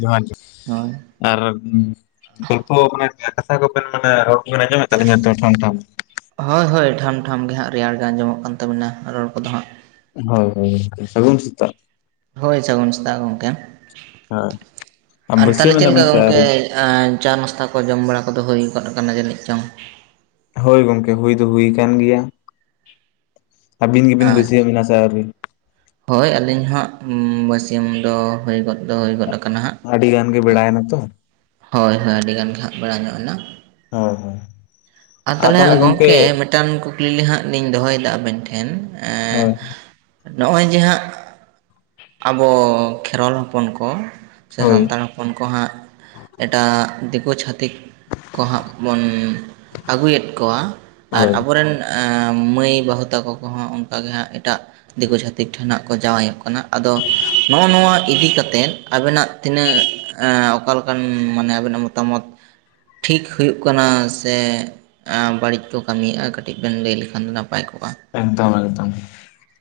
ᱡᱚᱦᱟᱨ ᱜᱮ ᱦᱳᱭ ᱟᱨ ᱜᱚᱞᱯᱚ ᱢᱟᱱᱮ ᱠᱟᱛᱷᱟ ᱠᱚᱵᱮᱱ ᱢᱟᱱᱮ ᱨᱚᱲ ᱠᱚᱵᱮᱱ ᱟᱡᱚᱢᱮᱫ ᱛᱟᱞᱤᱧᱟ ᱴᱷᱟᱢ ᱴᱷᱟᱢ ᱦᱳᱭ ᱦᱳᱭ ᱴᱷᱟᱢ ᱴᱷᱟᱢ ᱜᱮ ᱦᱟᱸᱜ ᱨᱮᱭᱟᱲ ᱜᱮ ᱟᱸᱡᱚᱢᱚᱜ ᱠᱟᱱ ᱛᱟᱵᱤᱱᱟ ᱨᱚᱲ ᱠᱚᱫᱚ ᱦᱟᱸᱜ ᱦᱳᱭ ᱦᱳᱭ ᱥᱟᱹᱜᱩᱱ ᱥᱮᱛᱟᱜ ᱦᱳᱭ ᱥᱟᱹᱜᱩᱱ ᱥᱮᱛᱟᱜ ᱜᱚᱝᱠᱮ ᱦᱳᱭ ᱟᱨ ᱛᱟᱦᱚᱞᱮ ᱵᱟᱹᱥᱭᱟᱹᱢ ᱪᱮᱫ ᱮᱱᱟ ᱵᱮᱱ ᱞᱮᱠᱟ ᱥᱮ ᱜᱚᱝᱠᱮ ᱟᱹᱣᱨᱤ ᱪᱟ ᱱᱟᱥᱛᱟ ᱠᱚ ᱡᱚᱢ ᱵᱟᱲᱟ ᱠᱚᱫᱚ ᱦᱩᱭ ᱜᱚᱫ ᱟᱠᱟᱱᱟ ᱡᱟᱹᱱᱤᱡ ᱪᱚᱝ ᱦᱳᱭ ᱜᱚᱝᱠᱮ ᱦᱩᱭ ᱫᱚ ᱦᱩᱭ ᱟᱠᱟᱱ ᱜᱮᱭᱟ ᱟᱹᱵᱤᱱ ᱜᱮ ᱵᱤᱱ ᱟᱪᱪᱷᱟ ᱵᱟᱥᱤᱭᱟ. ᱢ ᱮᱱᱟ ᱥᱮ ᱟᱹᱣᱨᱤ ᱦᱳᱭ ᱟᱹᱞᱤᱧ ᱦᱚᱸ ᱵᱟᱹᱥᱤᱭᱟ. ᱢ ᱫᱚ ᱦᱩᱭ ᱜᱚᱫ ᱫᱚ ᱦᱩᱭ ᱜᱚᱫ ᱟᱠᱟᱱᱟ ᱦᱟᱸᱜ ᱟᱹᱰᱤ ᱜᱟᱱ ᱜᱮ ᱵᱮᱲᱟᱭ ᱱᱟ ᱛᱚ ᱦᱳᱭ ᱦᱳᱭ ᱟᱹᱰᱤᱜᱟᱱ ᱦᱸᱟᱜ ᱵᱟᱲᱟᱭ ᱧᱚᱜ ᱮᱱᱟ ᱦᱳᱭ ᱦᱳᱭ ᱟᱨ ᱛᱟᱦᱚᱞᱮ ᱜᱚᱝᱠᱮ ᱢᱤᱫᱴᱟᱱ ᱠᱩᱠᱞᱤ ᱦᱟᱸᱜ ᱞᱤᱧ ᱫᱚᱦᱚᱭ ᱫᱟ ᱟᱵᱮᱱ ᱴᱷᱮᱱ ᱦᱳᱭ ᱱᱚᱜᱼᱚᱭ ᱡᱮ ᱦᱟᱸᱜ ᱟᱵᱚ ᱠᱷᱮᱨᱣᱟᱞ ᱦᱚᱯᱚᱱ ᱠᱚ ᱥᱮ ᱦᱳᱭ ᱥᱟᱱᱛᱟᱲ ᱦᱚᱯᱚᱱ ᱩᱱᱠᱩ ᱦᱟᱸᱜ ᱮᱴᱟᱜ ᱫᱤᱠᱩ ᱪᱷᱟᱹᱛᱤᱠ ᱠᱚ ᱦᱟᱸᱜ ᱵᱚᱱ ᱟᱹᱜᱩᱭᱮᱫ ᱠᱚᱣᱟ ᱟᱨ ᱦᱳᱭ ᱟᱵᱚᱨᱮᱱ ᱢᱟᱹᱭ ᱵᱟᱹᱦᱩ ᱛᱟᱠᱚ ᱠᱚᱦᱚᱸ ᱚᱱᱠᱟ ᱜᱮ ᱦᱟᱸᱜ ᱮᱴᱟᱜ ᱫᱤᱠᱩ ᱡᱷᱟᱹᱛ ᱴᱷᱮᱱ ᱦᱟᱜ ᱠᱚ ᱡᱟᱶᱟᱭᱚᱜ ᱠᱟᱱᱟ ᱟᱫᱚ ᱱᱚᱜᱼᱚ ᱱᱚᱣᱟ ᱤᱫᱤ ᱠᱟᱛᱮᱫ ᱟᱵᱮᱱᱟᱜ ᱛᱤᱱᱟᱹᱜ ᱚᱠᱟᱞᱮᱠᱟ ᱢᱟᱱᱮ ᱟᱵᱤᱱᱟᱜ ᱢᱚᱛᱟᱢᱚᱛ ᱴᱷᱤᱠ ᱦᱩᱭᱩᱜ ᱠᱟᱱᱟ ᱥᱮ ᱵᱟᱹᱲᱤᱡ ᱠᱚ ᱠᱟᱹᱢᱤᱭᱮᱜ-ᱟ ᱠᱟᱹᱴᱤᱡ ᱵᱮᱱ ᱞᱟᱹᱭ ᱞᱮᱠᱷᱟᱱ ᱫᱚ ᱱᱟᱯᱟᱭ ᱠᱚᱜᱼᱟ ᱮᱠᱫᱚᱢ, ᱮᱠᱫᱚᱢ!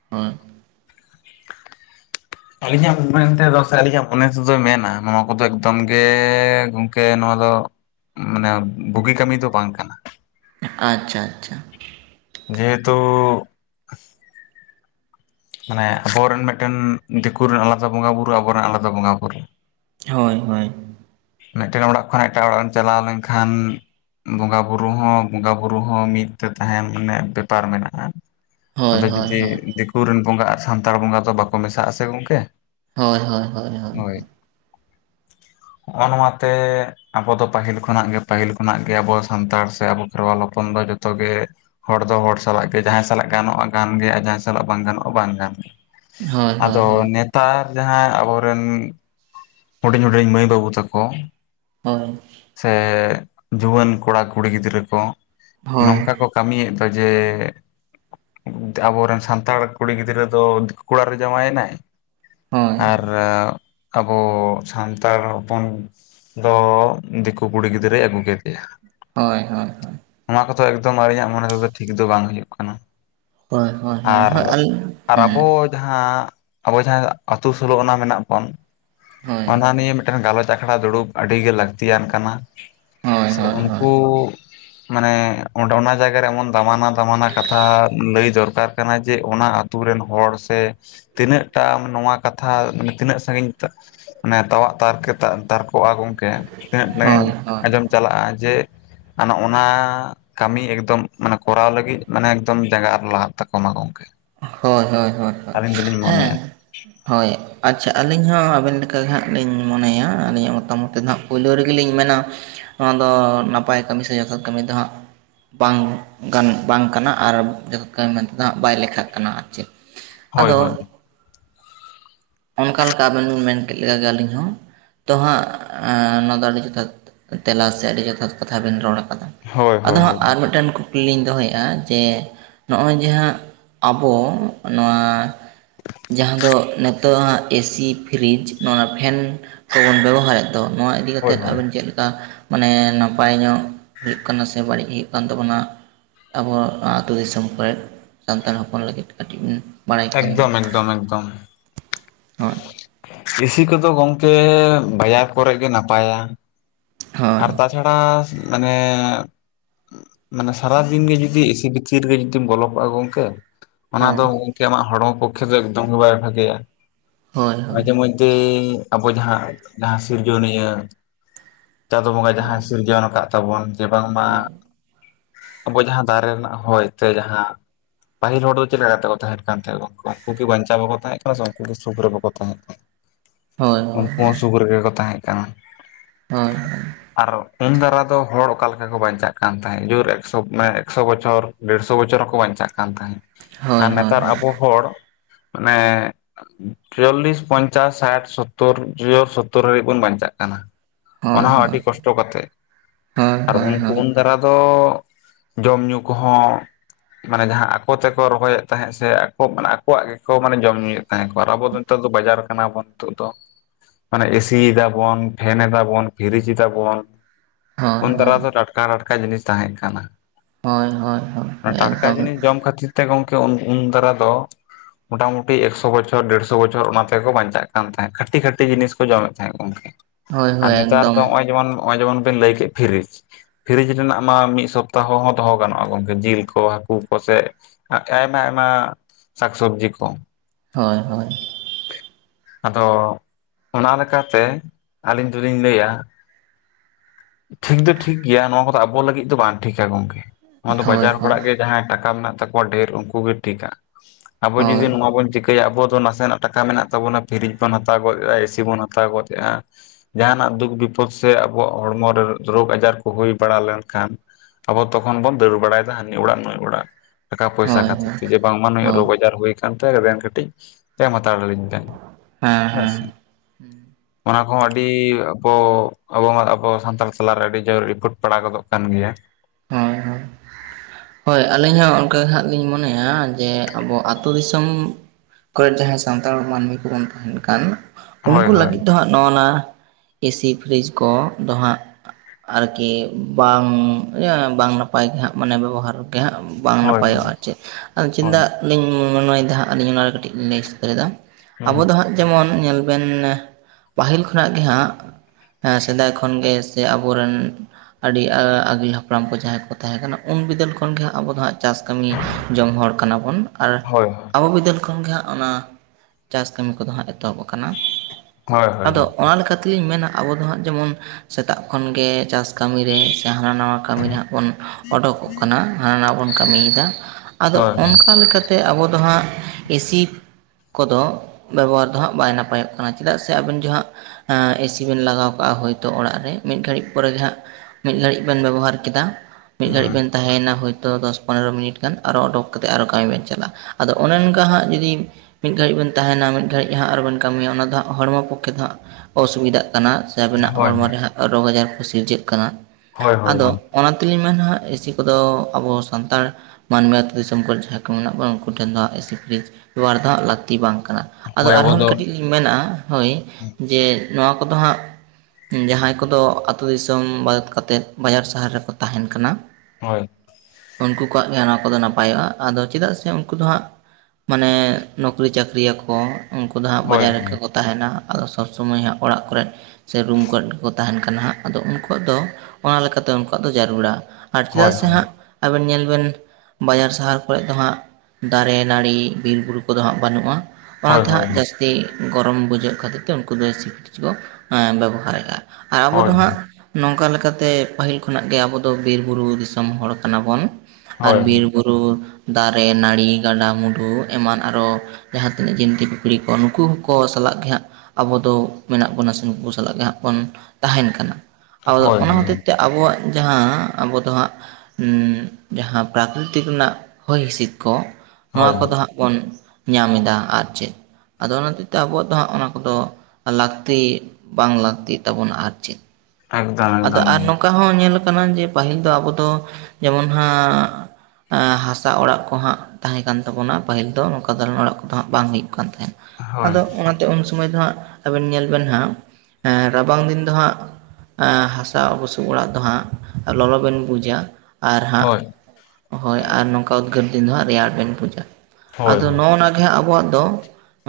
ᱦᱚᱸ, ᱟᱹᱞᱤᱧᱟᱜ ᱢᱮᱱ ᱛᱮᱫᱚ ᱥᱮ ᱟᱹᱞᱤᱧᱟᱜ ᱢᱚᱱᱮ ᱛᱮᱫᱚᱭ ᱢᱮᱱᱟ, ᱱᱚᱣᱟ ᱠᱚᱫᱚ ᱮᱠᱫᱚᱢ ᱜᱮ ᱜᱚᱝᱠᱮ ᱱᱚᱣᱟ ᱫᱚ ᱩᱸ ᱢᱟᱱᱮ ᱵᱩᱜᱤ ᱠᱟᱹᱢᱤ ᱫᱚ ᱵᱟᱝ ᱠᱟᱱᱟ᱾ ᱟᱪᱪᱷᱟ, ᱪᱷᱟ! ᱡᱮᱹ, ᱦᱮᱹᱛᱩ ᱢᱟᱱᱮ ᱟᱵᱚᱨᱮᱱ ᱢᱮᱜᱴᱮᱱ, ᱫᱤᱠᱩᱨᱮᱱ ᱟᱞᱟᱫᱟ ᱵᱚᱹᱜᱟ ᱵᱩᱨᱟᱹ, ᱟᱵᱚᱨᱮᱱ ᱟᱞᱟᱫᱟ ᱵᱚᱸᱜᱟ ᱵᱩᱨᱩ᱾ ᱦᱳᱭ, ᱦᱳᱭ᱾ ᱢᱮᱜᱴᱮᱱ ᱚᱲᱟᱜ ᱚᱠᱷᱟᱡ, ᱮᱴᱟᱜ ᱚᱲᱟᱜ ᱮᱢ ᱪᱟᱞᱟᱣ ᱞᱮᱱᱠᱷᱟᱱ! ᱵᱚᱸᱜᱟ ᱵᱩᱨᱩ ᱦᱚᱸ, ᱵᱚᱸᱜᱟ ᱵᱩᱨᱩ ᱦᱚᱸ ᱢᱤᱫ ᱛᱮ ᱛᱟᱦᱮᱱ ᱢᱟᱱᱮ ᱵᱮᱯᱟᱨ ᱢᱮᱱᱟᱜᱼᱟ᱾ ᱦᱳᱭ ᱟᱫᱚ ᱦᱳᱭ ᱡᱩᱫᱤ ᱦᱳᱭ ᱫᱤᱠᱩ ᱨᱮᱱ ᱵᱚᱸᱜᱟ ᱟ ᱥᱟᱱᱛᱟᱲ ᱵᱚᱸᱜᱟ ᱫᱚ ᱵᱟᱠᱚ ᱢᱮᱥᱟᱜ ᱟᱥᱮ ᱜᱚᱝᱠᱮ! ᱦᱳᱭ, ᱦᱳᱭ, ᱦᱳᱭ, ᱦᱳᱭ, ᱦᱳ ᱦᱚᱜᱼᱚ ᱱᱚᱣᱟᱛᱮ ᱟᱵᱚ ᱫᱚ, ᱯᱟᱦᱤᱞ ᱠᱷᱚᱱᱟᱜ ᱜᱮᱹ, ᱯᱟᱦᱤᱞ ᱠᱷᱚᱱᱟᱜ ᱜᱮᱹ, ᱟᱵᱚ ᱥᱟᱱᱛᱟᱲ ᱥᱮ ᱟᱵᱚ ᱠᱷᱮᱨᱣᱟᱞᱚᱯᱚᱱ ᱫᱚ ᱡᱚ ᱛᱚ ᱜᱮ ᱦᱚᱲ ᱫᱚ, ᱦᱚᱲ ᱥᱟᱞᱟᱜ ᱜᱮ ᱡᱟᱦᱟᱸᱭ ᱥᱟᱞᱟᱜ ᱜᱟᱱᱚᱜᱼᱟ, ᱜᱟᱱ ᱜᱮᱭᱟ ᱟ ᱡᱟᱦᱟᱸᱭ ᱥᱟᱞᱟᱜ ᱵᱟᱝ ᱜᱟᱱᱚᱜᱼᱟ, ᱵᱟᱝ ᱜᱟᱱ ᱦᱳᱭ ᱟᱫᱚ ᱦᱳᱭ ᱱᱮᱛᱟᱨ ᱡᱟᱦᱟᱸ ᱟᱵᱚᱨᱮᱱ, ᱦᱩᱰᱤᱧ-ᱦᱩᱰᱤᱧ ᱢᱟᱹᱭ ᱵᱟᱹᱵᱩ ᱛᱟ ᱠᱚ ᱦᱳᱭ, ᱥᱮ ᱡᱩᱣᱟᱹᱱ ᱠᱚᱲᱟ-ᱠᱩᱲᱤ ᱜᱤᱫᱽᱨᱟᱹ ᱠᱚᱸ ᱦᱳᱭ ᱱᱚᱝᱠᱟ ᱠᱚ ᱠᱟᱹᱢᱤᱭᱮᱫ ᱫᱚ ᱡᱮ, ᱛᱟ ᱟᱵᱚᱨᱮᱱ ᱥᱟᱱᱛᱟᱲ ᱠᱩᱲᱤ ᱜᱤᱫᱽᱨᱟᱹ ᱫᱚ, ᱫᱤᱠᱩ ᱠᱚᱲᱟ ᱨᱮ ᱡᱟᱶᱟᱭᱮᱱᱟᱭ ᱦᱳᱭ ᱦᱳᱭ ᱦᱳᱭ ᱟᱨ ᱟᱵᱚ ᱥᱟᱱᱛᱟᱲ ᱦᱚᱯ ᱯᱚᱱ ᱫᱚ ᱫᱤᱠᱩ ᱠᱩᱲᱤ ᱜᱤᱫᱽᱨᱟᱹᱭ ᱟᱹᱜᱩ ᱠᱮᱫᱮᱭᱟ ᱾ ᱦᱳᱭ, ᱦᱳᱭ, ᱦᱳ ᱚᱶᱟ ᱠᱚᱫᱚ ᱮᱠᱫᱚᱢ, ᱟᱨᱤᱧᱟᱜ ᱢᱚᱱᱮᱨᱫᱚ, ᱴᱷᱤᱠ ᱫᱚ ᱵᱟᱝ ᱦᱩᱭᱩᱜ ᱠᱟᱱᱟ᱾ ᱦᱳᱭ, ᱦᱚᱭ, ᱦᱚᱭ, ᱟᱨ ᱦᱳ, ᱟᱞᱤ ᱟᱨ ᱟᱵᱚ ᱡᱟᱦᱟᱸ, ᱟᱵᱚ ᱡᱷᱟᱸ ᱟᱛᱩ ᱥᱳᱞᱳ ᱟᱱᱟ ᱢᱮᱱᱟᱜ ᱵᱚᱱ, ᱦᱳᱭ ᱚᱱᱟ ᱱᱤᱭᱮᱹ ᱢᱤᱫ ᱟᱞᱚᱡᱽ ᱟᱠᱷᱲᱟ ᱫᱩᱲᱩᱵ ᱟᱰᱤ ᱜᱮ ᱞᱟᱠᱛᱤᱭᱟᱱ ᱠᱟᱱᱟ ᱦᱳᱭ ᱥᱮ ᱦᱳᱭ ᱦᱳᱭ ᱩᱱᱠᱩ ᱢᱟᱱᱮ ᱚᱸᱰᱮ ᱚᱱᱟ ᱡᱟᱭᱜᱟ ᱨᱮ, ᱮᱢᱚᱱ ᱫᱟᱢᱟᱱᱟ, ᱫᱟᱢᱟᱱᱟ ᱠᱟᱛᱷᱟ ᱞᱟᱹᱭ ᱫᱚᱨᱠᱟᱨ ᱠᱟᱱᱟ ᱡᱮ, ᱚᱱᱟ ᱛᱩ ᱨᱮᱱ ᱦᱚᱲ ᱥᱮ ᱛᱤᱱᱟᱹᱜ ᱴᱟᱢ ᱱᱚᱣᱟ ᱠᱟᱛᱷᱟ, ᱢᱟᱱᱮ ᱛᱤᱱᱟᱹᱜ ᱥᱟᱺᱜᱤᱧ ᱪᱟᱜ? ᱢᱟᱱᱮ ᱛᱟᱣᱟᱜ ᱛᱟᱨᱠᱮᱹᱛᱟᱜ ᱛᱟᱨᱠᱚᱜᱼᱟ, ᱜᱚᱝᱠᱮ᱾ ᱛᱤᱱᱟᱹᱜ ᱴᱟᱺᱜᱤᱧ ᱦᱳᱭ ᱦᱳᱭ ᱟᱸᱡᱚᱢ ᱪᱟᱞᱟᱜᱼᱟ ᱡᱮ! ᱟ ᱱᱚᱜᱼᱚ ᱱᱟ ᱠᱟᱹᱢᱤ ᱮᱠᱫᱚᱢ, ᱢᱟᱱᱮ ᱠᱚᱨᱟᱣ ᱞᱟᱹᱜᱤᱜ, ᱢᱟᱱᱮ ᱮᱠᱫᱚᱢ ᱡᱟᱸᱜᱟ ᱟᱞ ᱞᱟᱦᱟᱜ ᱛᱟᱠᱚ ᱢᱟ ᱜᱚᱝᱠᱮ᱾ ᱦᱳᱭ, ᱦᱳᱭ, ᱦᱳᱭ, ᱦᱳᱭ, ᱟᱹᱞᱤᱧ ᱫᱚᱞᱤᱧ ᱦᱮᱸ, ᱢᱚᱱᱮᱭᱟ ᱦᱳᱭ᱾ ᱟᱪᱪᱷᱟ! ᱟᱹᱞᱤᱧ ᱦᱚᱸ ᱟᱵᱤᱱ ᱞᱮᱠᱟ ᱦᱟᱸᱜ ᱞᱤᱧ ᱢᱚᱱᱮᱭᱟ, ᱟᱹᱞᱤᱧᱟᱜ ᱢᱚᱛᱟᱢᱚ ᱛᱤᱫᱟᱸᱜ ᱯᱳᱭᱞᱳ ᱨᱮᱹᱜᱮᱹᱞᱤᱧ ᱢᱮᱱᱟ᱾ ᱚᱶᱟ ᱫᱚ ᱱᱟᱯᱟᱭ ᱠᱟᱹᱢᱤ ᱥᱮ ᱡᱚᱛᱷᱟᱛ ᱠᱟᱹᱢᱤ ᱫᱚ ᱦᱟᱸᱜ ᱵᱟᱝ ᱜᱟᱱ, ᱵᱟᱝ ᱠᱟᱱᱟ ᱟᱨ ᱡᱚᱛᱚ ᱠᱟᱹᱢᱤ ᱢᱮᱱ ᱛᱮᱫᱚ ᱶᱟᱜ ᱵᱟᱭ ᱞᱮᱠᱷᱟᱜ ᱠᱟᱱᱟ ᱟᱨ ᱪᱮᱫ! ᱦᱳᱭ, ᱟᱫᱚ ᱦᱳ ᱚᱱᱠᱟ ᱞᱮᱠᱟ, ᱟᱵᱮᱱ ᱢᱮᱱ ᱠᱮᱫ ᱞᱮᱠᱟ ᱜᱮ ᱟᱞᱤᱧ ᱦᱚᱸ᱾ ᱛᱚ ᱦᱟᱸᱜ ᱮᱸ ᱱᱚᱣᱟ ᱫᱚ ᱟᱰᱤ ᱡᱚᱛᱷᱟᱛ ᱛᱮᱹᱞᱟ ᱥᱮ ᱟᱹᱰᱤ ᱡᱚᱛᱷᱟᱛ ᱠᱟᱛᱷᱟ ᱵᱮᱹᱱ ᱨᱚᱲᱟᱠᱟᱫᱟ᱾ ᱦᱳᱭ ᱟᱫᱚ ᱦᱳᱭ ᱦᱟᱸᱜ ᱟᱨ ᱢᱤᱫᱴᱮᱱ ᱠᱩ ᱠᱩᱠᱞᱤ ᱞᱤᱧ ᱫᱚᱦᱚᱭᱮᱫᱼᱟ ᱡᱮ ᱱᱚᱜᱼᱚᱭ ᱡᱮ ᱦᱟᱸᱜ ᱟᱵᱚ ᱱᱚᱣᱟ ᱡᱟᱦᱟᱸ ᱫᱚ ᱱᱮᱛᱼᱼ ᱱᱤᱛᱚᱜ ᱦᱟᱜ ᱮᱥᱤ ᱯᱷᱤᱨᱤᱡᱽ ᱱᱚᱣᱟ ᱯᱷᱮᱱ ᱠᱚᱵᱚᱱ ᱵᱮᱵᱚᱦᱟᱨᱮᱫᱼᱼ ᱟᱫᱚ ᱱᱚᱣᱟ ᱤᱫᱤ ᱦᱳᱭ ᱠᱟᱛᱮᱫ ᱦᱳᱭ ᱟᱵᱮᱱ ᱪᱮᱫ ᱞᱮᱠᱟ? ᱢᱟᱱᱮ ᱱᱟᱯᱟᱭ ᱧᱚᱜ ᱦᱩᱭᱩᱜ ᱠᱟᱱᱟ ᱥᱮ, ᱵᱟᱹᱲᱤᱡ ᱦᱩᱭᱩᱜ ᱠᱟᱱ ᱛᱟᱵᱚᱱᱟ᱾ ᱟᱵᱚ ᱟᱹᱛᱩ ᱫᱤᱥᱚᱢ ᱠᱚᱨᱮ ᱥᱟᱱᱛᱟᱲ ᱦᱚᱯᱚᱱ ᱞᱟᱹᱜᱤᱫ ᱠᱟᱹᱴᱤᱡ ᱵᱟᱲᱟᱭ ᱠᱷᱟᱱ ᱫᱚ ᱮᱠᱫᱚᱢ ᱮᱠᱫᱚᱢ ᱮᱠᱫᱚᱢ᱾ ᱦᱳᱭ᱾ ᱮᱥᱤ ᱠᱚᱫᱚ ᱜᱚᱢᱠᱮ ᱵᱟᱡᱟᱨ ᱠᱚᱨᱮ ᱜᱮ ᱱᱟᱯᱟᱭᱟ᱾ ᱦᱳᱭ ᱟᱨ ᱛᱟᱪᱷᱟᱲᱟ ᱢᱟᱱᱮ ᱢᱟᱱᱮ ᱥᱟᱨᱟᱫᱤᱱ ᱜᱮ ᱡᱩᱫᱤ ᱮᱥᱤ ᱵᱷᱤᱛᱤᱨ ᱨᱮᱜᱮ ᱡᱩᱫᱤᱢ ᱵᱚᱞᱚᱠᱚᱜᱼᱟ ᱜᱚᱝᱠᱮ ᱚᱱᱟ ᱦᱮᱸ ᱫᱚ ᱜᱚᱝᱠᱮ ᱟᱢᱟᱜ ᱦᱚᱲᱢᱚ ᱯᱚᱠᱠᱷᱮ ᱫᱚ ᱮᱠᱫᱚᱢ ᱜᱮ ᱵᱟᱭ ᱵᱷᱟᱜᱮᱭᱟ ᱦᱳᱭ ᱦᱳᱭ ᱢᱟᱡᱷᱮ ᱢᱚᱫᱽᱫᱷᱮ ᱟᱵᱚ ᱡᱟᱦᱟᱸ, ᱡᱟᱦᱟᱸ ᱥᱤᱨᱡᱚᱱᱤᱭᱟᱹ ᱪᱟᱸᱫᱳ ᱵᱚᱸᱜᱟ ᱦᱳᱭ ᱡᱟᱦᱟᱸᱭ ᱥᱤᱨᱡᱚᱱ ᱟᱠᱟᱫ ᱛᱟᱵᱚᱱ ᱡᱮ ᱵᱟᱝᱢᱟ ᱦᱳᱭ ᱟᱵᱚ ᱡᱟᱦᱟᱸ ᱫᱟᱨᱮ ᱨᱮᱱᱟᱜ ᱦᱚᱭᱛᱮ ᱡᱟᱦᱟᱸ ᱯᱟᱹᱦᱤᱞ ᱦᱚᱲ ᱫᱚ ᱪᱤᱫ ᱞᱮᱠᱟ ᱠᱟᱛᱮ ᱠᱚ ᱛᱟᱦᱮᱱ ᱠᱟᱱ ᱛᱟᱸᱦᱮᱫ ᱜᱚᱢᱠᱮ ᱩᱱᱠᱩ ᱠᱤ ᱵᱟᱧᱪᱟᱣ ᱵᱟᱠᱚ ᱛᱟᱦᱮᱸ ᱠᱟᱱᱟ ᱥᱮ ᱥᱩᱠ ᱨᱮ ᱵᱟᱠᱚ ᱛᱟᱦᱮᱸᱜ ᱦᱳᱭ ᱦᱳᱭ ᱩᱱᱠᱩ ᱦᱚᱸ ᱥᱩᱠ ᱨᱮᱜᱮ ᱠᱚ ᱛᱟᱦᱮᱸᱜ ᱠᱟᱱᱟ ᱦᱚᱭ ᱟᱨ ᱩᱱ ᱫᱟᱨᱟ ᱫᱚ ᱦᱚᱲ ᱚᱠᱟ ᱞᱮᱠᱟ ᱠᱚ ᱵᱟᱧᱪᱟᱜ ᱠᱟᱱ ᱛᱟᱦᱮᱸᱫ ᱡᱳᱨ ᱮᱠᱥᱚ - ᱮᱠᱥᱚ ᱵᱚᱪᱷᱚᱨ ᱰᱮᱲᱥᱚ ᱵᱚᱪᱷᱚᱨ ᱦᱚᱸᱠᱚ ᱵᱟᱧᱪᱟᱜ ᱠᱟᱱ ᱛᱟᱦᱮᱸᱫ ᱦᱳᱭ ᱟᱨ ᱦᱳᱭ ᱱᱮᱛᱟᱨ ᱦᱳᱭ ᱟᱵᱚ ᱦᱚᱲ ᱢᱟᱱᱮ ᱪᱚᱞᱞᱤᱥ ᱯᱚᱧᱪᱟᱥ ᱥᱟᱴ ᱥᱳᱛᱛᱳᱨ ᱡᱳᱨ ᱥᱳᱛᱛᱳᱨ ᱦᱟᱹᱨᱤᱡ ᱵᱚᱱ ᱵᱟᱧᱪᱟᱜ ᱠᱟᱱᱟ ᱦᱳᱭ ᱦᱳᱭ ᱚᱱᱟ ᱦᱚᱸ ᱦᱳᱭ ᱟᱹᱰᱤ ᱠᱚᱥᱴᱚ ᱠᱟᱛᱮᱜ ᱟᱨ ᱩᱱᱠᱩ ᱦᱳᱭ ᱩᱱ ᱫᱟᱨᱟ ᱫᱚ ᱡᱚᱢ ᱧᱩ ᱠᱚᱦᱚᱸ ᱢᱟᱱᱮ ᱡᱟᱦᱟᱸ ᱟᱠᱚ ᱛᱮᱠᱚ ᱨᱚᱦᱚᱭᱮᱫ ᱛᱟᱦᱮᱸᱜ ᱥᱮ ᱟᱠᱚ ᱢᱟᱱᱮ ᱟᱠᱚᱣᱟᱜ ᱜᱮᱠᱚ ᱢᱟᱱᱮ ᱡᱚᱢᱧᱩᱭᱮᱫ ᱭᱟᱸᱦᱮᱜ ᱠᱚ ᱟᱨ ᱟᱵᱚ ᱫᱚ ᱱᱤᱛᱚᱜ ᱫᱚ ᱵᱟᱡᱟᱨ ᱠᱟᱱᱟ ᱵᱚᱱ ᱱᱤᱛᱚᱜ ᱫᱚ ᱢᱟᱱᱮ ᱮᱥᱤ ᱮᱫᱟᱵᱚᱱ ᱯᱷᱮᱱ ᱮᱫᱟᱵᱚᱱ ᱯᱷᱨᱤᱡᱽ ᱮᱫᱟᱵᱚᱱ ᱩᱱ ᱫᱟᱨᱟ ᱫᱚ ᱴᱟᱴᱠᱟ ᱴᱟᱴᱠᱟ ᱡᱤᱱᱤᱥ ᱛᱟᱦᱮᱸᱜ ᱠᱟᱱᱟ ᱦᱳᱭ ᱦᱳᱭ [inaudible] ᱴᱟᱴᱠᱟ ᱦᱳᱭ ᱡᱤᱱᱤᱥ ᱡᱚᱢ ᱠᱷᱟᱹᱛᱤᱨ ᱛᱮ ᱜᱚᱝᱠᱮ ᱩᱱ ᱩᱱ ᱫᱟᱨᱟ ᱫᱚ ᱢᱚᱴᱟᱢᱩᱴᱤ ᱮᱠ ᱥᱚ ᱵᱚᱪᱷᱚᱨ ᱰᱮᱲᱥᱚ ᱵᱚᱪᱷᱚᱨ ᱚᱱᱟ ᱛᱮᱠᱚ ᱵᱟᱧᱟᱜ ᱠᱟᱱ ᱛᱟᱦᱮᱸᱫ ᱠᱷᱟᱹᱴᱤ ᱠᱷᱟᱹᱴᱤ ᱡᱤᱱᱤᱥ ᱠᱚ ᱡᱚᱢᱮᱫ ᱛᱟᱦᱮᱸᱜ ᱜᱚᱝᱠᱮ ᱟᱨ ᱦᱳᱭ ᱱᱮᱛᱟᱨ ᱮᱠᱫᱚᱢ ᱫᱚ ᱱᱚᱼᱚᱭ ᱡᱮᱢᱚᱱ ᱱᱚᱼᱚᱭ ᱡᱮᱢᱚᱱ ᱵᱤᱱ ᱞᱟᱹᱭ ᱠᱮᱫ ᱯᱷᱤᱨᱤᱡᱽ ᱯᱷᱨᱤᱡ ᱨᱮᱱᱟᱜ ᱢᱟ ᱢᱤᱫ ᱥᱚᱯᱛᱟᱦᱚ ᱦᱚᱸ ᱫᱚᱦᱚ ᱜᱟᱱᱚᱜᱼᱟ ᱜᱚᱝᱠᱮ ᱡᱤᱞ ᱠᱚ ᱦᱟᱹᱠᱩ ᱠᱚ ᱥᱮ [inaudible] ᱟᱭᱢᱟ ᱟᱭᱢᱟ ᱥᱟᱠᱥᱚᱵᱽᱡᱤ ᱠᱚ ᱦᱚᱭ ᱦᱚᱭ ᱟᱫᱚ ᱚᱱᱟ ᱞᱮᱠᱟᱛᱮ ᱟᱹᱞᱤᱧ ᱫᱚᱞᱤᱧ ᱞᱟᱹᱭᱟ ᱴᱷᱤᱠ ᱫᱚ ᱴᱷᱤᱠ ᱜᱮᱭᱟ ᱱᱚᱣᱟ ᱠᱚᱫᱚ ᱟᱵᱚ ᱞᱟᱹᱜᱤᱫ ᱫᱚ ᱵᱟᱝ ᱴᱷᱤᱠᱟ ᱜᱚᱝᱠᱮ ᱱᱚᱣᱟ ᱫᱚ ᱮᱠᱫᱚᱢ ᱦᱳᱭ ᱦᱳᱭ ᱦᱳᱭ ᱦᱳᱭ ᱵᱟᱡᱟᱨ ᱦᱚᱲᱟᱜ ᱜᱮ ᱡᱟᱦᱟᱸᱭ ᱴᱟᱠᱟ ᱢᱮᱱᱟᱜ ᱛᱟᱠᱚᱣᱟ ᱰᱷᱮᱨ ᱩᱱᱠᱩ ᱜᱮ ᱴᱷᱤᱠᱟ ᱟᱵᱚ ᱦᱳᱭ ᱡᱚᱫᱤ ᱦᱳᱭ ᱱᱚᱣᱟ ᱵᱚ ᱟᱵᱚ ᱫᱚ ᱱᱟᱥᱮᱱᱟᱜ ᱴᱟᱠᱟ ᱢᱮᱱᱟᱜ ᱛᱟᱵᱚᱱᱟ ᱯᱷᱨᱤᱡ ᱵᱚᱱ ᱦᱟᱛᱟᱣ ᱜᱚᱫ ᱮᱜᱼᱟ ᱮᱥᱤ ᱵᱚᱱ ᱦᱟᱛᱟᱣ ᱜᱚᱫᱮ-ᱟ ᱡᱟᱦᱟᱱᱟᱜ ᱫᱩᱠ ᱵᱤᱯᱚᱫ ᱥᱮ ᱟᱵᱚᱣᱟᱜ ᱦᱚᱲᱢᱚ ᱨᱮ ᱨᱳᱜᱽ ᱟᱡᱟᱨ ᱠᱚ ᱦᱩᱭ ᱵᱟᱲᱟ ᱞᱮᱱᱠᱷᱟᱱ ᱟᱵᱚ ᱛᱚᱠᱷᱚᱱ ᱵᱚᱱ ᱫᱟᱹᱲ ᱵᱟᱲᱟᱭᱫᱟ ᱦᱟᱹᱱᱤ ᱚᱲᱟᱜ ᱱᱩᱭ ᱚᱲᱟᱜ ᱴᱟᱠᱟ ᱯᱚᱭᱥᱟ ᱦᱳᱭ ᱠᱷᱟᱹᱛᱤᱨ ᱛᱮ ᱡᱮ ᱵᱟᱝᱢᱟ ᱱᱩᱭᱟᱜ ᱨᱳᱜᱽ ᱦᱳᱭ ᱟᱡᱟᱨ ᱦᱩᱭ ᱠᱟᱱ ᱛᱟᱭᱟ ᱟᱵᱮᱱ ᱠᱟᱹᱴᱤᱡ ᱮᱢ ᱦᱟᱛᱟᱲ ᱟᱞᱤᱧ [unintelligible] ᱦᱮᱸᱥᱮ ᱦᱩᱸ ᱚᱱᱟ ᱠᱚᱦᱚᱸ ᱟᱹᱰᱤ ᱟᱵᱚ ᱟᱵᱚ ᱢᱟ ᱟᱵᱚ ᱥᱟᱱᱛᱟᱲ ᱛᱟᱞᱟᱨᱮ ᱟᱹᱰᱤ ᱡᱳᱨ ᱮᱯᱷᱳᱴ ᱯᱟᱲᱟᱣ ᱜᱚᱫᱚᱜ ᱠᱟᱱ ᱜᱮᱭᱟ ᱦᱮᱸᱭ ᱦᱮᱸ ᱦᱳᱭ ᱟᱹᱞᱤᱧ ᱦᱚᱸ ᱚᱱᱠᱟ ᱦᱟᱸᱜ ᱞᱤᱧ ᱢᱚᱱᱮᱭᱟ ᱡᱮ ᱟᱵᱚ ᱟᱹᱛᱩ ᱫᱤᱥᱚᱢ ᱠᱚᱨᱮ ᱡᱟᱦᱟᱸᱭ ᱥᱟᱱᱛᱟᱲ ᱢᱟᱹᱱᱢᱤ ᱠᱚᱵᱚᱱ ᱛᱟᱦᱮᱱ ᱠᱟᱱ ᱦᱳᱭ ᱩᱱᱠᱩ ᱦᱳᱭ ᱞᱟᱹᱜᱤᱫ ᱫᱚ ᱦᱟᱸᱜ ᱱᱚᱜᱼᱱᱟ ᱮᱥᱤ ᱯᱷᱨᱤᱡᱽ ᱠᱚ ᱫᱚ ᱦᱟᱸᱜ ᱟᱨᱠᱤ ᱵᱟᱝ [inaudible] ᱵᱟᱝ ᱱᱟᱯᱟᱭ ᱜᱮ ᱦᱟᱸᱜ ᱢᱟᱱᱮ ᱵᱮᱵᱚᱦᱟᱨ ᱜᱮ ᱦᱟᱸᱜ ᱵᱟᱝ ᱦᱳᱭ ᱦᱳᱭ ᱱᱟᱯᱟᱭᱚᱜᱼᱟ ᱟᱨ ᱪᱤᱫ ᱦᱳᱭ [inaudible] ᱞᱤᱧ ᱢᱚᱱᱚᱭᱫᱟ ᱦᱟᱸᱜ ᱟᱹᱧ ᱚᱱᱟ ᱠᱟᱹᱴᱤᱡ ᱞᱤᱧ ᱞᱟᱹᱭ [inaudible] ᱫᱟ ᱟᱵᱚ ᱦᱩᱸ ᱫᱚ ᱦᱟᱸᱜ ᱡᱮᱢᱚᱱ ᱧᱮᱞ ᱵᱮᱱ ᱯᱟᱹᱦᱤᱞ ᱠᱷᱚᱱᱟᱜ ᱜᱮ ᱦᱟᱸᱜ ᱥᱮᱫᱟᱭ ᱠᱷᱚᱱ ᱜᱮ ᱥᱮ ᱟᱵᱚᱨᱮᱱ ᱟᱹᱰᱤ ᱟ ᱟᱹᱜᱤᱞ ᱦᱟᱯᱲᱟᱢ ᱠᱚ ᱡᱟᱦᱟᱸᱭ ᱠᱚ ᱛᱟᱦᱮᱸ ᱠᱟᱱᱟ ᱩᱱ ᱵᱤᱫᱟᱹᱞ ᱠᱷᱚᱱ ᱜᱮ ᱟᱵᱚ ᱫᱚ ᱦᱟᱸᱜ ᱪᱟᱥ ᱠᱟᱹᱢᱤ ᱡᱚᱝ ᱦᱚᱲ ᱠᱟᱱᱟ ᱵᱚᱱ ᱟᱨ ᱦᱳᱭ ᱟᱵᱚ ᱵᱤᱫᱟᱹᱞ ᱠᱷᱚᱱᱜᱮ ᱦᱟᱸᱜ ᱚᱱᱟ ᱪᱟᱥ ᱠᱟᱹᱢᱤ ᱠᱚᱫᱚ ᱦᱟᱸᱜ ᱮᱛᱚᱦᱚᱵ ᱠᱟᱱᱟ ᱦᱳᱭ ᱦᱳᱭ ᱦᱳᱭ ᱟᱫᱚ ᱦᱳᱭ ᱚᱱᱟ ᱞᱮᱠᱟ ᱛᱮᱞᱤᱧ ᱢᱮᱱᱟ ᱟᱵᱚ ᱫᱚ ᱦᱟᱸᱜ ᱡᱮᱢᱚᱱ ᱥᱮᱛᱟᱜ ᱠᱷᱚᱱ ᱜᱮ ᱪᱟᱥ ᱠᱟᱹᱢᱤ ᱨᱮ ᱥᱮ ᱦᱟᱱᱟ ᱱᱟᱣᱟ ᱠᱟᱹᱢᱤ ᱨᱮ ᱦᱟᱸᱜ ᱵᱚᱱ ᱚᱰᱚᱠᱚᱜ ᱠᱟᱱᱟ [inaudible] ᱵᱚᱱ ᱠᱟᱹᱢᱤᱫᱟ ᱟᱫᱚ ᱦᱳᱭ ᱚᱱᱠᱟ ᱞᱮᱠᱟ ᱛᱮ ᱟᱵᱚ ᱫᱚ ᱦᱟᱸᱜ ᱮᱥᱤ ᱠᱚᱫᱚ ᱵᱮᱵᱚᱦᱟᱨ ᱫᱚ ᱦᱟᱸᱜ ᱵᱟᱭ ᱱᱟᱯᱟᱭᱚᱜ ᱠᱟᱱᱟ, ᱪᱮᱫᱟᱜ ᱥᱮ ᱟᱵᱮᱱ ᱡᱚ ᱦᱟᱸᱜ ᱟᱹ ᱮᱥᱤ ᱵᱮᱱ ᱞᱟᱜᱟᱣ ᱠᱟᱜᱼᱟ ᱦᱳᱭᱛᱳ ᱚᱲᱟᱜ ᱨᱮ ᱢᱤᱫ ᱜᱷᱟᱹᱲᱤᱡ ᱯᱚᱨᱮᱜ ᱜᱮ ᱦᱟᱸᱜ ᱢᱤᱫ ᱜᱷᱟᱹᱲᱤᱡ ᱵᱮᱱ ᱵᱮᱵᱚᱦᱟᱨᱟ ᱠᱮᱫᱟ ᱢᱤᱜ ᱜᱷᱟᱹᱲᱤᱡ ᱦᱩᱸ ᱵᱮᱱ ᱛᱟᱦᱮᱸᱭᱮᱱᱟ ᱦᱚᱭᱛᱳ ᱫᱚᱥ ᱯᱚᱱᱨᱚ ᱢᱤᱱᱤᱴ᱾ ᱟᱨᱚ ᱚᱰᱚᱠ ᱠᱟᱛᱮᱫ ᱟᱨᱚ ᱠᱟᱹᱢᱤ ᱵᱮᱱ ᱪᱟᱞᱟᱜᱼᱟ᱾ ᱟᱫᱚ ᱚᱱᱮ ᱚᱱᱠᱟ ᱦᱟᱸᱜ ᱡᱩᱫᱤ ᱢᱤᱫ ᱜᱷᱟᱹᱲᱤᱡ ᱵᱮᱱ ᱛᱟᱦᱮᱱᱟ, ᱢᱤᱫ ᱜᱷᱟᱹᱲᱤᱡ ᱦᱟᱸᱜ ᱟᱨᱵᱮᱱ ᱠᱟᱹᱢᱤᱭᱟ, ᱚᱱᱟ ᱫᱚ ᱦᱟᱸᱜ ᱦᱚᱲᱢᱚ ᱯᱚᱠᱠᱷᱮ ᱫᱚ ᱦᱟᱸᱜ ᱚᱥᱩᱵᱤᱫᱟᱜ ᱠᱟᱱᱟ ᱥᱮ ᱟᱵᱤᱱᱟᱜ ᱦᱳᱭ ᱦᱚᱲᱢᱚ ᱨᱮ ᱨᱳᱜᱽ ᱟᱡᱟᱨ ᱠᱚ ᱥᱤᱨᱡᱟᱹᱜ ᱠᱟᱱᱟ᱾ ᱦᱳᱭ ᱦᱳᱭ ᱟᱫᱚ ᱜᱚᱝ ᱚᱱᱟ ᱛᱮᱞᱤᱧ ᱢᱮᱱᱟ ᱦᱟᱸᱜ ᱮᱥᱤ ᱠᱚᱫᱚ ᱟᱵᱚ ᱥᱟᱱᱛᱟᱲ ᱢᱟᱹᱱᱢᱤ ᱟᱹᱛᱳ ᱫᱤᱥᱚᱢ ᱠᱚᱨᱮ ᱡᱟᱦᱟᱸᱭ ᱠᱚ ᱢᱮᱱᱟᱜ ᱵᱚᱣᱟ ᱩᱱᱠᱩ ᱴᱷᱮᱱ ᱫᱚ ᱦᱟᱜ ᱮᱥᱤ ᱯᱷᱨᱤᱡᱽ ᱵᱮᱵᱚᱦᱟᱨ ᱫᱚ ᱦᱟᱸᱜ ᱞᱟᱹᱠᱛᱤ ᱵᱟᱝ ᱠᱟᱱᱟ᱾ ᱟᱫᱚ ᱦᱳᱭ ᱟᱵᱚ ᱟᱨᱦᱚᱸ ᱫᱚ ᱠᱟᱹᱴᱤᱡ ᱞᱤᱧ ᱢᱮᱱᱟ ᱦᱳᱭ, ᱡᱮ ᱱᱚᱣᱟ ᱠᱚᱫᱚ ᱦᱟᱸᱜ ᱡᱟᱦᱟᱸᱭ ᱠᱚᱫᱚ ᱟᱹᱛᱩ ᱫᱤᱥᱚᱢ ᱵᱟᱫᱽ ᱠᱟᱛᱮᱜ ᱵᱟᱡᱟᱨ ᱥᱟᱦᱟᱨ ᱨᱮᱠᱚ ᱛᱟᱦᱮᱱ ᱠᱟᱱᱟ᱾ ᱦᱳᱭ᱾ ᱩᱱᱠᱩ ᱠᱚᱣᱟᱜ ᱜᱮ ᱱᱚᱣᱟ ᱠᱚᱫᱚ ᱱᱟᱯᱟᱭᱚᱜᱼᱟ᱾ ᱟᱫᱚ ᱪᱮᱫᱟᱜ ᱥᱮ ᱩᱱᱠᱩ ᱫᱚ ᱦᱟᱸᱜ ᱢᱟᱱᱮ ᱱᱚᱩᱠᱨᱤ ᱪᱟᱹᱠᱨᱤᱭᱟᱠᱚ ᱩᱱᱠᱩ ᱫᱚ ᱦᱟᱸᱜ ᱦᱳᱭ ᱵᱟᱡᱟᱨ ᱦᱳᱭ ᱞᱮᱠᱟᱠᱚ ᱛᱟᱦᱮᱱᱟ ᱟᱫᱚ ᱥᱚᱵᱽ ᱥᱚᱢᱚᱭ ᱦᱟᱸᱜ ᱚᱲᱟᱜ ᱠᱚᱨᱮ ᱥᱮ ᱨᱩᱢ ᱠᱚᱨᱴ ᱠᱚ ᱛᱟᱦᱮᱱ ᱠᱟᱱᱟ ᱦᱟᱸᱜ, ᱟᱫᱚ ᱩᱱᱠᱩᱣᱟᱜ ᱫᱚ ᱚᱱᱟ ᱞᱮᱠᱟᱛᱮ ᱩᱱᱼᱼ ᱫᱚ ᱡᱟᱹᱨᱩᱲᱟ᱾ ᱟᱨ ᱪᱮᱫᱟᱜ ᱦᱳᱭ ᱥᱮ ᱦᱟᱸᱜ ᱟᱵᱮᱱ ᱧᱮᱞ ᱵᱮᱱ ᱵᱟᱡᱟᱨ ᱥᱟᱦᱟᱨ ᱠᱚᱨᱮ ᱫᱚ ᱦᱟᱸᱜ ᱫᱟᱨᱮ ᱱᱟᱹᱲᱤ ᱵᱤᱨ ᱵᱩᱨᱩ ᱠᱚᱫᱚ ᱦᱟᱸᱜ ᱵᱟᱹᱱᱩᱜᱼᱟ᱾ ᱦᱳᱭ ᱚᱱᱟᱛᱮᱦᱟᱸᱜ ᱦᱳᱭ ᱡᱟᱹᱥᱛᱤ ᱜᱚᱨᱚᱢ ᱵᱩᱡᱷᱟᱹᱜ ᱠᱷᱟᱹᱛᱤᱨ ᱛᱮ ᱩᱱᱠᱩ ᱫᱚ ᱮᱥᱤ-ᱯᱷᱨᱤᱪ ᱠᱚ ᱵᱮᱵᱚᱦᱟᱨᱮᱜᱼᱟ᱾ ᱟᱨ ᱟᱵᱚ ᱫᱚ ᱦᱳᱭ ᱦᱟᱸᱜ ᱱᱚᱝᱠᱟ ᱞᱮᱠᱟᱛᱮ ᱯᱟᱹᱦᱤᱞ ᱠᱷᱚᱱᱟᱜ ᱜᱮ ᱟᱵᱚ ᱫᱚ ᱵᱤᱨ ᱵᱩᱨᱩ ᱫᱤᱥᱚᱢ ᱦᱚᱲ ᱠᱟᱱᱟ ᱵᱚᱱ ᱟᱨ ᱵᱤᱨ ᱦᱳᱭ ᱵᱩᱨᱩ [inaudible] ᱫᱟᱨᱮ, ᱱᱟᱹᱲᱤ ᱜᱟᱰᱟᱼᱢᱩᱰᱩ, ᱮᱢᱟᱱ ᱟᱨᱚ ᱡᱟᱦᱟᱸ ᱛᱤᱱᱟᱹᱜ ᱡᱤᱱᱛᱤ ᱯᱤᱯᱲᱤ ᱠᱚ ᱱᱩᱠᱩ ᱦᱚᱸᱠᱚ ᱥᱟᱞᱟᱜ ᱜᱮᱦᱟᱸᱜ ᱟᱵᱚ ᱫᱚ ᱢᱮᱱᱟᱜ ᱵᱚᱱᱟ ᱥᱮ ᱱᱩᱠᱩ ᱥᱟᱞᱟᱜ ᱜᱮ ᱦᱟᱸᱜ ᱵᱚᱱ ᱛᱟᱦᱮᱱ ᱠᱟᱱᱟ᱾ ᱟᱣᱚᱫᱚ ᱚᱱᱟ ᱦᱚᱛᱮᱡ ᱛᱮ ᱟᱵᱚᱣᱟᱜ ᱡᱟᱦᱟᱸ ᱟᱵᱚ ᱫᱚ ᱦᱟᱸᱜ ᱦᱩᱸᱡᱟᱦᱟᱸ ᱯᱨᱟᱠᱨᱤᱛᱤᱠ ᱨᱮᱱᱟᱜ ᱦᱚᱭ ᱦᱤᱸᱥᱤᱫ ᱠᱚ ᱱᱚᱣᱟ ᱦᱳᱭ ᱠᱚᱫᱚ ᱦᱟᱸᱜ ᱵᱚᱱ ᱧᱟᱢ ᱮᱫᱟ, ᱟᱨ ᱪᱮᱫ? ᱟᱫᱚ ᱚᱱᱟ ᱦᱚᱛᱮᱡ ᱛᱮ ᱟᱵᱚᱣᱟᱜ ᱫᱚ ᱦᱟᱸᱜ ᱚᱱᱟ ᱠᱚᱫᱚ ᱞᱟᱹᱠᱛᱤ ᱵᱟᱝ ᱞᱟᱹᱠᱛᱤᱜ ᱛᱟᱵᱚᱱᱟ, ᱟᱨ ᱪᱮᱫ? ᱮᱠᱫᱚᱢ ᱟᱫᱚ ᱮᱠᱫᱚᱢ ᱟᱨ ᱜᱚᱝᱠᱮ ᱱᱚᱝᱠᱟ ᱦᱚᱸ ᱧᱮᱞ ᱠᱟᱱᱟ ᱡᱮ ᱯᱟᱹᱦᱤᱞ ᱫᱚ ᱟᱵᱚ ᱫᱚ ᱡᱮᱢᱚᱱ ᱦᱟᱸᱜ ᱮᱸ ᱦᱟᱥᱟ ᱚᱲᱟᱜ ᱠᱚ ᱦᱟᱸᱜ ᱛᱟᱦᱮᱸ ᱠᱟᱱ ᱛᱟᱵᱚᱱᱟ ᱯᱟᱹᱦᱤᱞ ᱫᱚ ᱱᱚᱝᱠᱟ ᱫᱚᱞᱟᱱ ᱚᱲᱟᱜ ᱠᱚᱫᱚ ᱦᱟᱸᱜ ᱵᱟᱝ ᱦᱩᱭᱩᱜ ᱠᱟᱱ ᱛᱟᱦᱮᱸᱫ᱾ ᱦᱳᱭ ᱟᱫᱚ ᱚᱱᱟᱛᱮ ᱩᱱ ᱥᱚᱢᱚᱭ ᱫᱚ ᱦᱟᱸᱜ ᱟᱵᱮᱱ ᱧᱮᱞ ᱵᱮᱱ ᱦᱟᱸᱜ ᱨᱟᱵᱟᱝ ᱫᱤᱱ ᱫᱚ ᱦᱟᱸᱜ, ᱮᱸ ᱦᱟᱥᱟ ᱵᱩᱥᱩᱵ ᱚᱲᱟᱜ ᱫᱚ ᱦᱟᱸᱜ ᱞᱚᱞᱚᱵᱮᱱ ᱵᱩᱡᱟ᱾ ᱟᱨ ᱦᱟᱸᱜ ᱦᱳᱭ ᱦᱳᱭ ᱟᱨ ᱱᱚᱝᱠᱟ ᱩᱫᱽᱜᱟᱹᱨ ᱫᱤᱱ ᱫᱚ ᱦᱟᱸᱜ ᱨᱮᱭᱟᱲ ᱵᱮᱱ ᱯᱩᱡᱟ᱾ ᱦᱳᱭ ᱟᱫᱚ ᱱᱚᱜᱼᱚᱱᱟ ᱜᱮ ᱦᱟᱸᱜ ᱟᱵᱚᱣᱟᱜ ᱫᱚ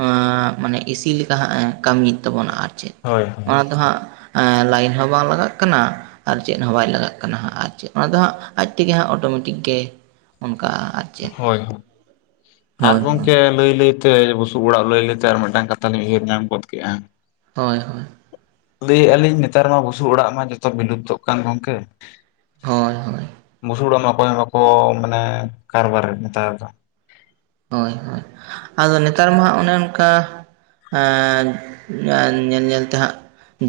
ᱟᱺ ᱢᱟᱱᱮ ᱤᱥᱤ ᱞᱮᱠᱟ ᱦᱟᱸᱜ ᱮ ᱠᱟᱹᱢᱤᱭᱮᱫ ᱛᱟᱵᱚᱱᱟ᱾ ᱟᱨ ᱪᱮᱫ ᱦᱳᱭ ᱦᱳᱭ᱾ ᱟ ᱫᱚ ᱦᱟᱸᱜ ᱮᱸ ᱞᱟᱭᱤᱱ ᱦᱚᱸ ᱵᱟᱝ ᱞᱟᱜᱟᱜ ᱠᱟᱱᱟ᱾ ᱟᱨ ᱪᱮᱫ ᱦᱚᱸ ᱵᱟᱭ ᱞᱟᱜᱟᱜ ᱠᱟᱱᱟ ᱦᱟᱸᱜ᱾ ᱟᱨ ᱪᱮᱫ? ᱚᱱᱟ ᱫᱚ ᱦᱟᱸᱜ ᱟᱡ ᱛᱮᱜᱮ ᱦᱟᱸᱜ ᱚᱴᱳᱢᱮᱴᱤᱠ ᱜᱮ? ᱚᱱᱠᱟ ᱟᱡ ᱦᱳᱭ ᱦᱳ, ᱟᱨ ᱦᱳᱭ ᱜᱚᱢᱠᱮ ᱞᱟᱹᱭ ᱞᱟᱹᱭ ᱛᱮ ᱵᱩᱥᱩᱵ ᱚᱲᱟᱜ ᱞᱟᱹᱭ ᱞᱟᱹᱭᱛᱮ ᱟᱨ ᱢᱤᱫᱴᱟᱝ ᱠᱟᱛᱷᱟ ᱞᱤᱧ ᱩᱭᱦᱟᱹᱨ ᱧᱟᱢ ᱜᱚᱫ ᱠᱮᱫᱼᱟ᱾ ᱦᱳᱭ ᱦᱳᱭ᱾ ᱞᱟᱹᱭ ᱟᱹᱞᱤᱧ ᱱᱮᱛᱟᱨ ᱢᱟ ᱵᱩᱥᱩᱵ ᱚᱲᱟᱜ ᱢᱟ ᱡᱚᱛᱚ ᱵᱤᱞᱩᱯᱛᱚᱜ ᱠᱟᱱ ᱜᱚᱢᱠᱮ᱾ ᱦᱳᱭ ᱦᱳᱭ᱾ ᱵᱩᱥᱩᱜ ᱩᱲᱟᱜ ᱢᱟ ᱚᱠᱚᱭ ᱦᱚᱸ ᱵᱟᱠᱚ ᱢᱟᱱᱮ ᱠᱟᱨᱵᱟᱨᱮᱜ ᱱᱮᱛᱟᱨ ᱫᱚ᱾ ᱦᱳᱭ ᱦᱳᱭ, ᱟᱫᱚ ᱱᱮᱛᱟᱨ ᱢᱟ ᱦᱟᱸᱜ ᱚᱱᱮ ᱚᱱᱠᱟ ᱮᱸ, ᱧᱟᱜ ᱧᱮᱞ ᱧᱮᱞ ᱛᱮ ᱦᱟᱸᱜ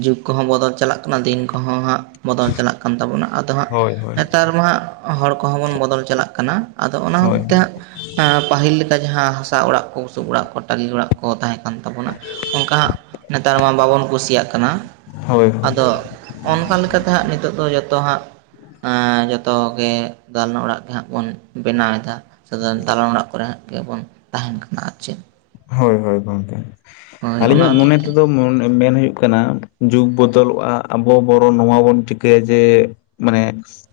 ᱡᱩᱜᱽ ᱠᱚᱦᱚᱸ ᱵᱚᱫᱚᱞ ᱪᱟᱞᱟᱜ ᱠᱟᱱᱟ, ᱫᱤᱱ ᱠᱚᱦᱚᱸ ᱦᱟᱸᱜ ᱵᱚᱫᱚᱞ ᱪᱟᱞᱟᱜ ᱠᱟᱱ ᱛᱟᱵᱚᱱᱟ᱾ ᱟᱫᱚ ᱦᱟᱸᱜ ᱦᱳᱭ ᱦᱳᱭ ᱱᱮᱛᱟᱨ ᱢᱟ ᱦᱟᱜ ᱦᱚᱲ ᱠᱚᱦᱚᱸ ᱵᱚᱱ ᱵᱚᱫᱚᱞ ᱪᱟᱞᱟᱜ ᱠᱟᱱᱟ᱾ ᱟᱫᱚ ᱚᱱᱟ ᱦᱚᱛ ᱦᱳᱭ ᱛᱮ ᱦᱟᱸᱜ ᱦᱮᱸ ᱯᱟᱹᱦᱤᱞ ᱞᱮᱠᱟ ᱡᱟᱦᱟᱸ ᱦᱟᱥᱟ ᱚᱲᱟᱜ ᱠᱚ, ᱵᱩᱥᱩᱵ ᱚᱲᱟᱜ ᱠᱚ ᱴᱟᱹᱞᱤ ᱚᱲᱟᱜ ᱠᱚ ᱛᱟᱦᱮᱸ ᱠᱟᱱ ᱛᱟᱵᱚᱱᱟ᱾ ᱚᱱᱠᱟ ᱦᱟᱸᱜ ᱱᱮᱛᱟᱨ ᱢᱟ ᱵᱟᱵᱚᱱ ᱠᱩᱥᱤᱭᱟᱜ ᱠᱟᱱᱟ᱾ ᱦᱳᱭ ᱟᱫᱚ ᱚᱱᱠᱟ ᱞᱮᱠᱟᱛᱮ ᱦᱟᱸᱜ ᱱᱤᱛᱚᱜ ᱫᱚ ᱡᱚᱛᱚ ᱦᱟᱜ ᱡᱚᱛᱚ ᱜᱮ ᱫᱟᱞᱟᱱ ᱚᱲᱟᱜ ᱜᱮ ᱦᱟᱸᱜ ᱵᱚᱱ ᱵᱮᱱᱟᱣ ᱮᱫᱟ ᱫᱟᱞᱟᱱ ᱚᱲᱟᱜ ᱚᱲᱟᱜ ᱨᱮᱜᱮ ᱵᱚᱱ ᱛᱟᱦᱮᱱ ᱠᱟᱱᱟ ᱟᱨ ᱪᱮᱫ ᱦᱳᱭ ᱦᱳᱭ ᱜᱚᱝᱠᱮ ᱦᱳᱭ ᱚᱱᱟ ᱟᱹᱞᱤᱧᱟᱜ ᱦᱚᱛᱮᱡ ᱢᱚᱱᱮ ᱛᱮ ᱛᱮᱫᱚ ᱢᱚᱱ ᱢᱮᱱ ᱦᱩᱭᱩᱜ ᱠᱟᱱᱟ ᱡᱩᱜᱽ ᱵᱚᱫᱚᱞᱚᱜᱼᱟ ᱟᱵᱚ ᱵᱚᱨᱚ ᱱᱚᱣᱟ ᱵᱚᱱ ᱪᱤᱠᱟᱹᱭᱟ ᱡᱮ ᱢᱟᱱᱮ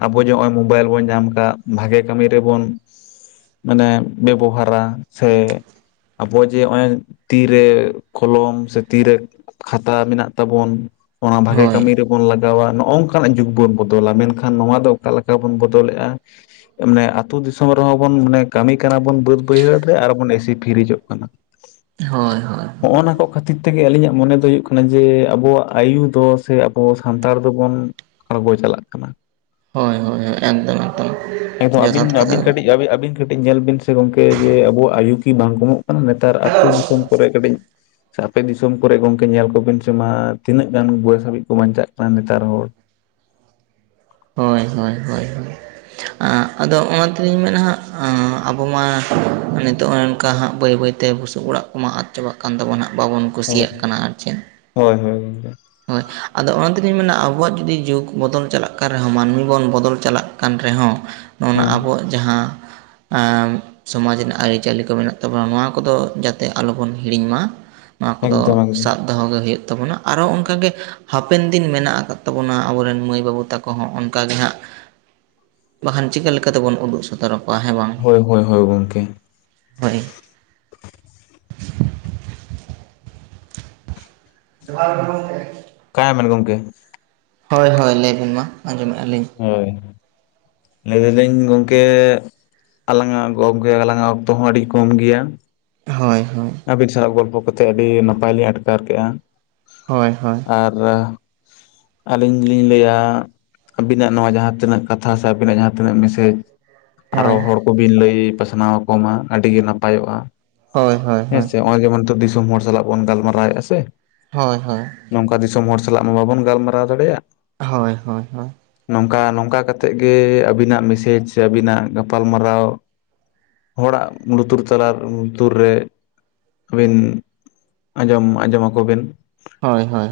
ᱟᱵᱚ ᱡᱮ ᱦᱚᱸᱚᱭ ᱢᱳᱵᱟᱭᱤᱞ ᱵᱚᱱ ᱧᱟᱢ ᱟᱠᱟᱫ ᱵᱷᱟᱜᱮ ᱠᱟᱹᱢᱤ ᱨᱮᱵᱚᱱ ᱢᱟᱱᱮ ᱵᱮᱵᱚᱦᱟᱨᱟ ᱥᱮ ᱟᱵᱚ ᱡᱮ ᱚᱸᱭ ᱛᱤᱨᱮ ᱠᱚᱞᱚᱢ ᱥᱮ ᱛᱤᱨᱮ ᱠᱷᱟᱛᱟ ᱢᱮᱱᱟᱜ ᱛᱟᱵᱚᱱ ᱚᱱᱟ ᱵᱷᱟᱜᱮ ᱦᱳᱭ ᱠᱟᱹᱢᱤ ᱨᱮᱵ ᱵᱚᱱ ᱞᱟᱜᱟᱣᱟ ᱱᱚᱜᱼᱚ ᱱᱚᱝᱠᱟᱱᱟᱜ ᱡᱩᱜᱽ ᱵᱚᱱ ᱵᱚᱫᱚᱞᱟ ᱢᱮᱱᱠᱷᱟᱱ ᱱᱚᱣᱟ ᱫᱚ ᱚᱠᱟ ᱞᱮᱠᱟ ᱵᱚᱱ ᱵᱚᱫᱚᱞᱮᱜᱼᱟ ᱢᱮ ᱟᱹᱛᱩ ᱫᱤᱥᱚᱢ ᱨᱮᱦᱚᱸ ᱵᱚᱱ ᱢᱚᱱᱮ ᱠᱟᱹᱢᱤ ᱠᱟᱱᱟ ᱵᱚᱱ ᱵᱟᱹᱫ ᱵᱟᱹᱭᱦᱟᱹᱲ ᱨᱮ ᱟᱨ ᱵᱚᱱ ᱮᱥᱤ ᱯᱷᱤᱨᱤᱡᱚᱜ ᱠᱟᱱᱟ ᱦᱳᱭ ᱦᱳᱭ ᱦᱚᱜᱼ ᱱᱟ ᱠᱚ ᱠᱷᱟᱹᱛᱤᱨ ᱛᱮᱜᱮ ᱟᱹᱞᱤᱧᱟᱜ ᱢᱚᱱᱮ ᱫᱚ ᱦᱩᱭᱩᱜ ᱠᱟᱱᱟ ᱡᱮ ᱟᱵᱚᱣᱟᱜ ᱟᱭᱩ ᱫᱚ ᱥᱮ ᱟᱵᱚ ᱥᱟᱱᱛᱟᱲ ᱫᱚᱵᱚᱱ ᱟᱸᱲᱜᱚ ᱪᱟᱞᱟᱜ ᱠᱟᱱᱟ ᱦᱳᱭ ᱦᱳᱭ ᱮᱠᱫᱚᱢ ᱮᱠᱫᱚᱢ ᱮᱠᱫᱚᱢ ᱟᱹᱵᱤᱱ ᱡᱚᱛᱷᱟᱛ ᱠᱟᱛᱷᱟ ᱟᱹᱵᱤᱱ ᱫᱚ ᱠᱟᱹᱴᱤᱡ ᱟᱹᱵᱤᱱ ᱠᱟᱹᱴᱤᱡ ᱧᱮᱞ ᱵᱤᱱ ᱥᱮ ᱜᱚᱝᱠᱮ ᱡᱮ ᱟᱵᱚᱣᱟᱜ ᱟᱭᱩ ᱠᱤ ᱵᱟᱝ ᱠᱚᱢᱚᱜ ᱠᱟᱱᱟ ᱱᱮᱛᱟᱨ ᱟᱹᱛᱩᱳ ᱫᱤᱥᱚᱢ ᱠᱚᱨᱮ ᱠᱟᱹᱴᱤᱡ ᱥᱮ ᱟᱯᱮ ᱫᱤᱥᱚᱢ ᱠᱚᱨᱮ ᱜᱚᱝᱠᱮ ᱧᱮᱞ ᱠᱚᱵᱤᱱ ᱥᱮ ᱢᱟ ᱛᱤᱱᱟᱹᱜ ᱜᱟᱱ ᱵᱚᱭᱮᱥ ᱦᱟᱹᱵᱤᱡ ᱠᱚ ᱵᱟᱧᱪᱟᱜ ᱠᱟᱱᱟ ᱱᱮᱛᱟᱨ ᱦᱚᱲ ᱦᱳᱭ ᱦᱳᱭ ᱦᱳᱭ ᱟᱸ ᱟᱫᱚ ᱚᱱᱟ ᱛᱮᱞᱤᱧ ᱢᱮᱱᱟ ᱦᱟᱸ ᱟᱵᱚ ᱢᱟ ᱱᱤᱛᱚᱜ ᱚᱱᱠᱟ ᱦᱟᱸᱜ ᱵᱟᱹᱭ ᱵᱟᱹᱭᱛᱮ ᱛᱮ ᱵᱩᱥᱩᱵ ᱚᱲᱟᱜ ᱠᱚᱢᱟ ᱟᱫ ᱪᱟᱵᱟᱜ ᱠᱟᱱ ᱛᱟᱵᱚᱱᱟᱜ ᱦᱟᱜ ᱵᱟᱵᱚᱱ ᱦᱳᱭ ᱠᱩᱥᱤᱭᱟᱜ ᱠᱟᱱᱟ ᱟᱨ ᱪᱮᱫ ᱦᱳᱭ ᱦᱳᱭ ᱜᱚᱝᱠᱮ ᱦᱳᱭ ᱟᱫᱚ ᱚᱱᱟᱛᱮᱞᱤᱧ ᱢᱮᱱᱟ ᱟᱵᱚᱣᱟᱜ ᱡᱩᱫᱤ ᱡᱩᱜᱽ ᱵᱚᱫᱚᱞ ᱪᱟᱞᱟᱜ ᱠᱟᱱ ᱨᱮᱦᱚᱸ ᱢᱟᱹᱱᱢᱤ ᱵᱚᱱ ᱵᱚᱫᱚᱞ ᱪᱟᱞᱟᱜ ᱠᱟᱱ ᱨᱮᱦᱚᱸ ᱱᱚᱜᱱᱟ ᱦᱮᱸ ᱟᱵᱚᱣᱟᱜ ᱡᱟᱦᱟᱸ ᱮᱸ ᱥᱚᱢᱟᱡᱽ ᱨᱮᱱᱟᱜ ᱟᱹᱨᱤᱪᱟᱹᱞᱤ ᱠᱚ ᱢᱮᱱᱟᱜ ᱛᱟᱵᱚᱱᱟ ᱱᱚᱣᱟ ᱠᱚᱫᱚ ᱡᱟᱛᱮ ᱟᱞᱚᱵᱚᱱ ᱦᱤᱲᱤᱧ ᱢᱟ ᱱᱚᱣᱟ ᱠᱚᱫᱚ ᱮᱠᱫᱚᱢ ᱮᱠᱫᱚᱢ ᱥᱟᱵ ᱫᱚᱦᱚ ᱜᱮ ᱦᱩᱭᱩᱜ ᱛᱟᱵᱚᱱᱟ ᱟᱨᱚ ᱚᱝᱠ ᱠᱟᱜᱮ ᱦᱟᱯᱮᱱ ᱫᱤᱱ ᱢᱮᱱᱟᱜ ᱟᱠᱟᱫ ᱛᱟᱵᱚᱱᱟ ᱟᱵᱚᱨᱮᱱ ᱢᱟᱹᱭ ᱵᱟᱹᱵᱩ ᱛᱟᱠᱚ ᱦᱚᱸ ᱚᱱᱠᱟᱜ ᱜᱮ ᱦᱟᱸᱜ ᱵᱟᱠᱷᱟᱱ ᱪᱤᱠᱟᱹ ᱞᱮᱠᱟᱛᱮᱵᱚᱱ ᱩᱫᱩᱜ ᱥᱚᱫᱚ ᱨᱟᱠᱚᱣᱟ ᱦᱮᱸ ᱵᱟᱝ ᱦᱳᱭ ᱦᱳᱭ ᱦᱳᱭ ᱜᱚᱝᱠᱮ ᱦᱳᱭ [unintelligible] ᱡᱚᱦᱟᱨ ᱜᱚᱝᱠᱮ ᱠᱟᱭ ᱱᱟᱵᱮᱱ ᱜᱚᱢᱠᱮ ᱦᱳᱭ ᱦᱳᱭ ᱞᱟᱹᱭᱵᱤᱱ ᱢᱟ ᱟᱸᱡᱚᱢᱮᱜᱼᱟ ᱞᱤᱧ ᱦᱳᱭ [inaudible] ᱞᱟᱹᱭ ᱫᱟᱞᱟᱹᱧ ᱜᱚᱝᱠᱮ ᱟᱞᱟᱝᱟᱜ ᱜᱚᱯᱜᱮ ᱟᱞᱟᱝᱟᱜ ᱚᱠᱛᱚ ᱦᱚᱸ ᱟᱹᱰᱤ ᱠᱚᱢ ᱜᱮᱭᱟ ᱦᱳᱭ ᱦᱳᱭ ᱟᱹᱵᱤᱱ ᱥᱟᱞᱟᱜ ᱜᱚᱞᱯᱚ ᱠᱟᱛᱮᱫ ᱟᱹᱰᱤ ᱱᱟᱯᱟᱭ ᱞᱤᱧ ᱟᱴᱠᱟᱨ ᱠᱮᱜᱼᱟ ᱦᱳᱭ ᱦᱳᱭ ᱟᱨ ᱟᱹᱞᱤᱧ ᱞᱤᱧ ᱞᱟᱹᱭᱟ ᱟᱵᱤᱱᱟᱜ ᱱᱚᱣᱟ ᱡᱟᱦᱟᱸ ᱛᱤᱱᱟᱹᱜ ᱠᱟᱛᱷᱟ ᱥᱮ ᱟᱹᱵᱤᱱᱟᱜ ᱡᱟᱦᱟᱸ ᱛᱤᱱᱟᱹᱜ ᱢᱮᱥᱮᱡᱽ ᱟᱨᱚ ᱦᱳᱭ ᱦᱚᱲ ᱠᱚᱵᱤᱱ ᱞᱟᱹᱭ ᱯᱟᱥᱱᱟᱣ ᱟᱠᱚ ᱢᱟ ᱟᱹᱰᱤ ᱜᱮ ᱱᱟᱯᱟᱭᱚᱜᱼᱟ ᱦᱳᱭ ᱦᱳᱭ ᱦᱮᱸ ᱦᱳᱭ ᱥᱮᱮ ᱱᱚᱜᱼᱚᱭ ᱡᱮᱢᱚᱱ ᱫᱤᱥᱚᱢ ᱦᱚᱲ ᱥᱟᱞᱟᱜ ᱵᱚᱱ ᱜᱟᱞᱢᱟᱨᱟᱣᱮᱜᱼᱟ ᱥᱮ ᱦᱳᱭ ᱦᱳᱭ ᱱᱚᱝᱠᱟ ᱫᱤᱥᱚᱢ ᱦᱚᱲ ᱥᱟᱞᱟᱜ ᱢᱟ ᱵᱟᱵᱚᱱ ᱜᱟᱞᱢᱟᱨᱟᱣ ᱫᱟᱲᱮᱭᱟᱜ ᱦᱳᱭ ᱦᱳᱭ ᱦᱳᱭ ᱱᱚᱝᱠᱟ ᱱᱚᱝᱠᱟ ᱠᱟᱛᱮᱜ ᱜᱮ ᱟᱹᱵᱤᱱᱟᱜ ᱢᱮᱥᱮᱡᱽ ᱥᱮ ᱟᱹᱵᱤᱱᱟᱜ ᱜᱟᱯᱟᱞᱢᱟᱨᱟᱣ ᱦᱚᱲᱟᱜ ᱞᱩᱛᱩᱨ ᱛᱟᱞᱟᱨ ᱞᱩᱛᱩᱨ ᱨᱮ ᱟᱹᱵᱤᱱ ᱟᱸᱡᱚᱢ ᱟᱸᱡᱚᱢ ᱟᱠᱚ ᱵᱤᱱ᱾ ᱦᱳᱭ ᱦᱳᱭ ᱦᱳᱭ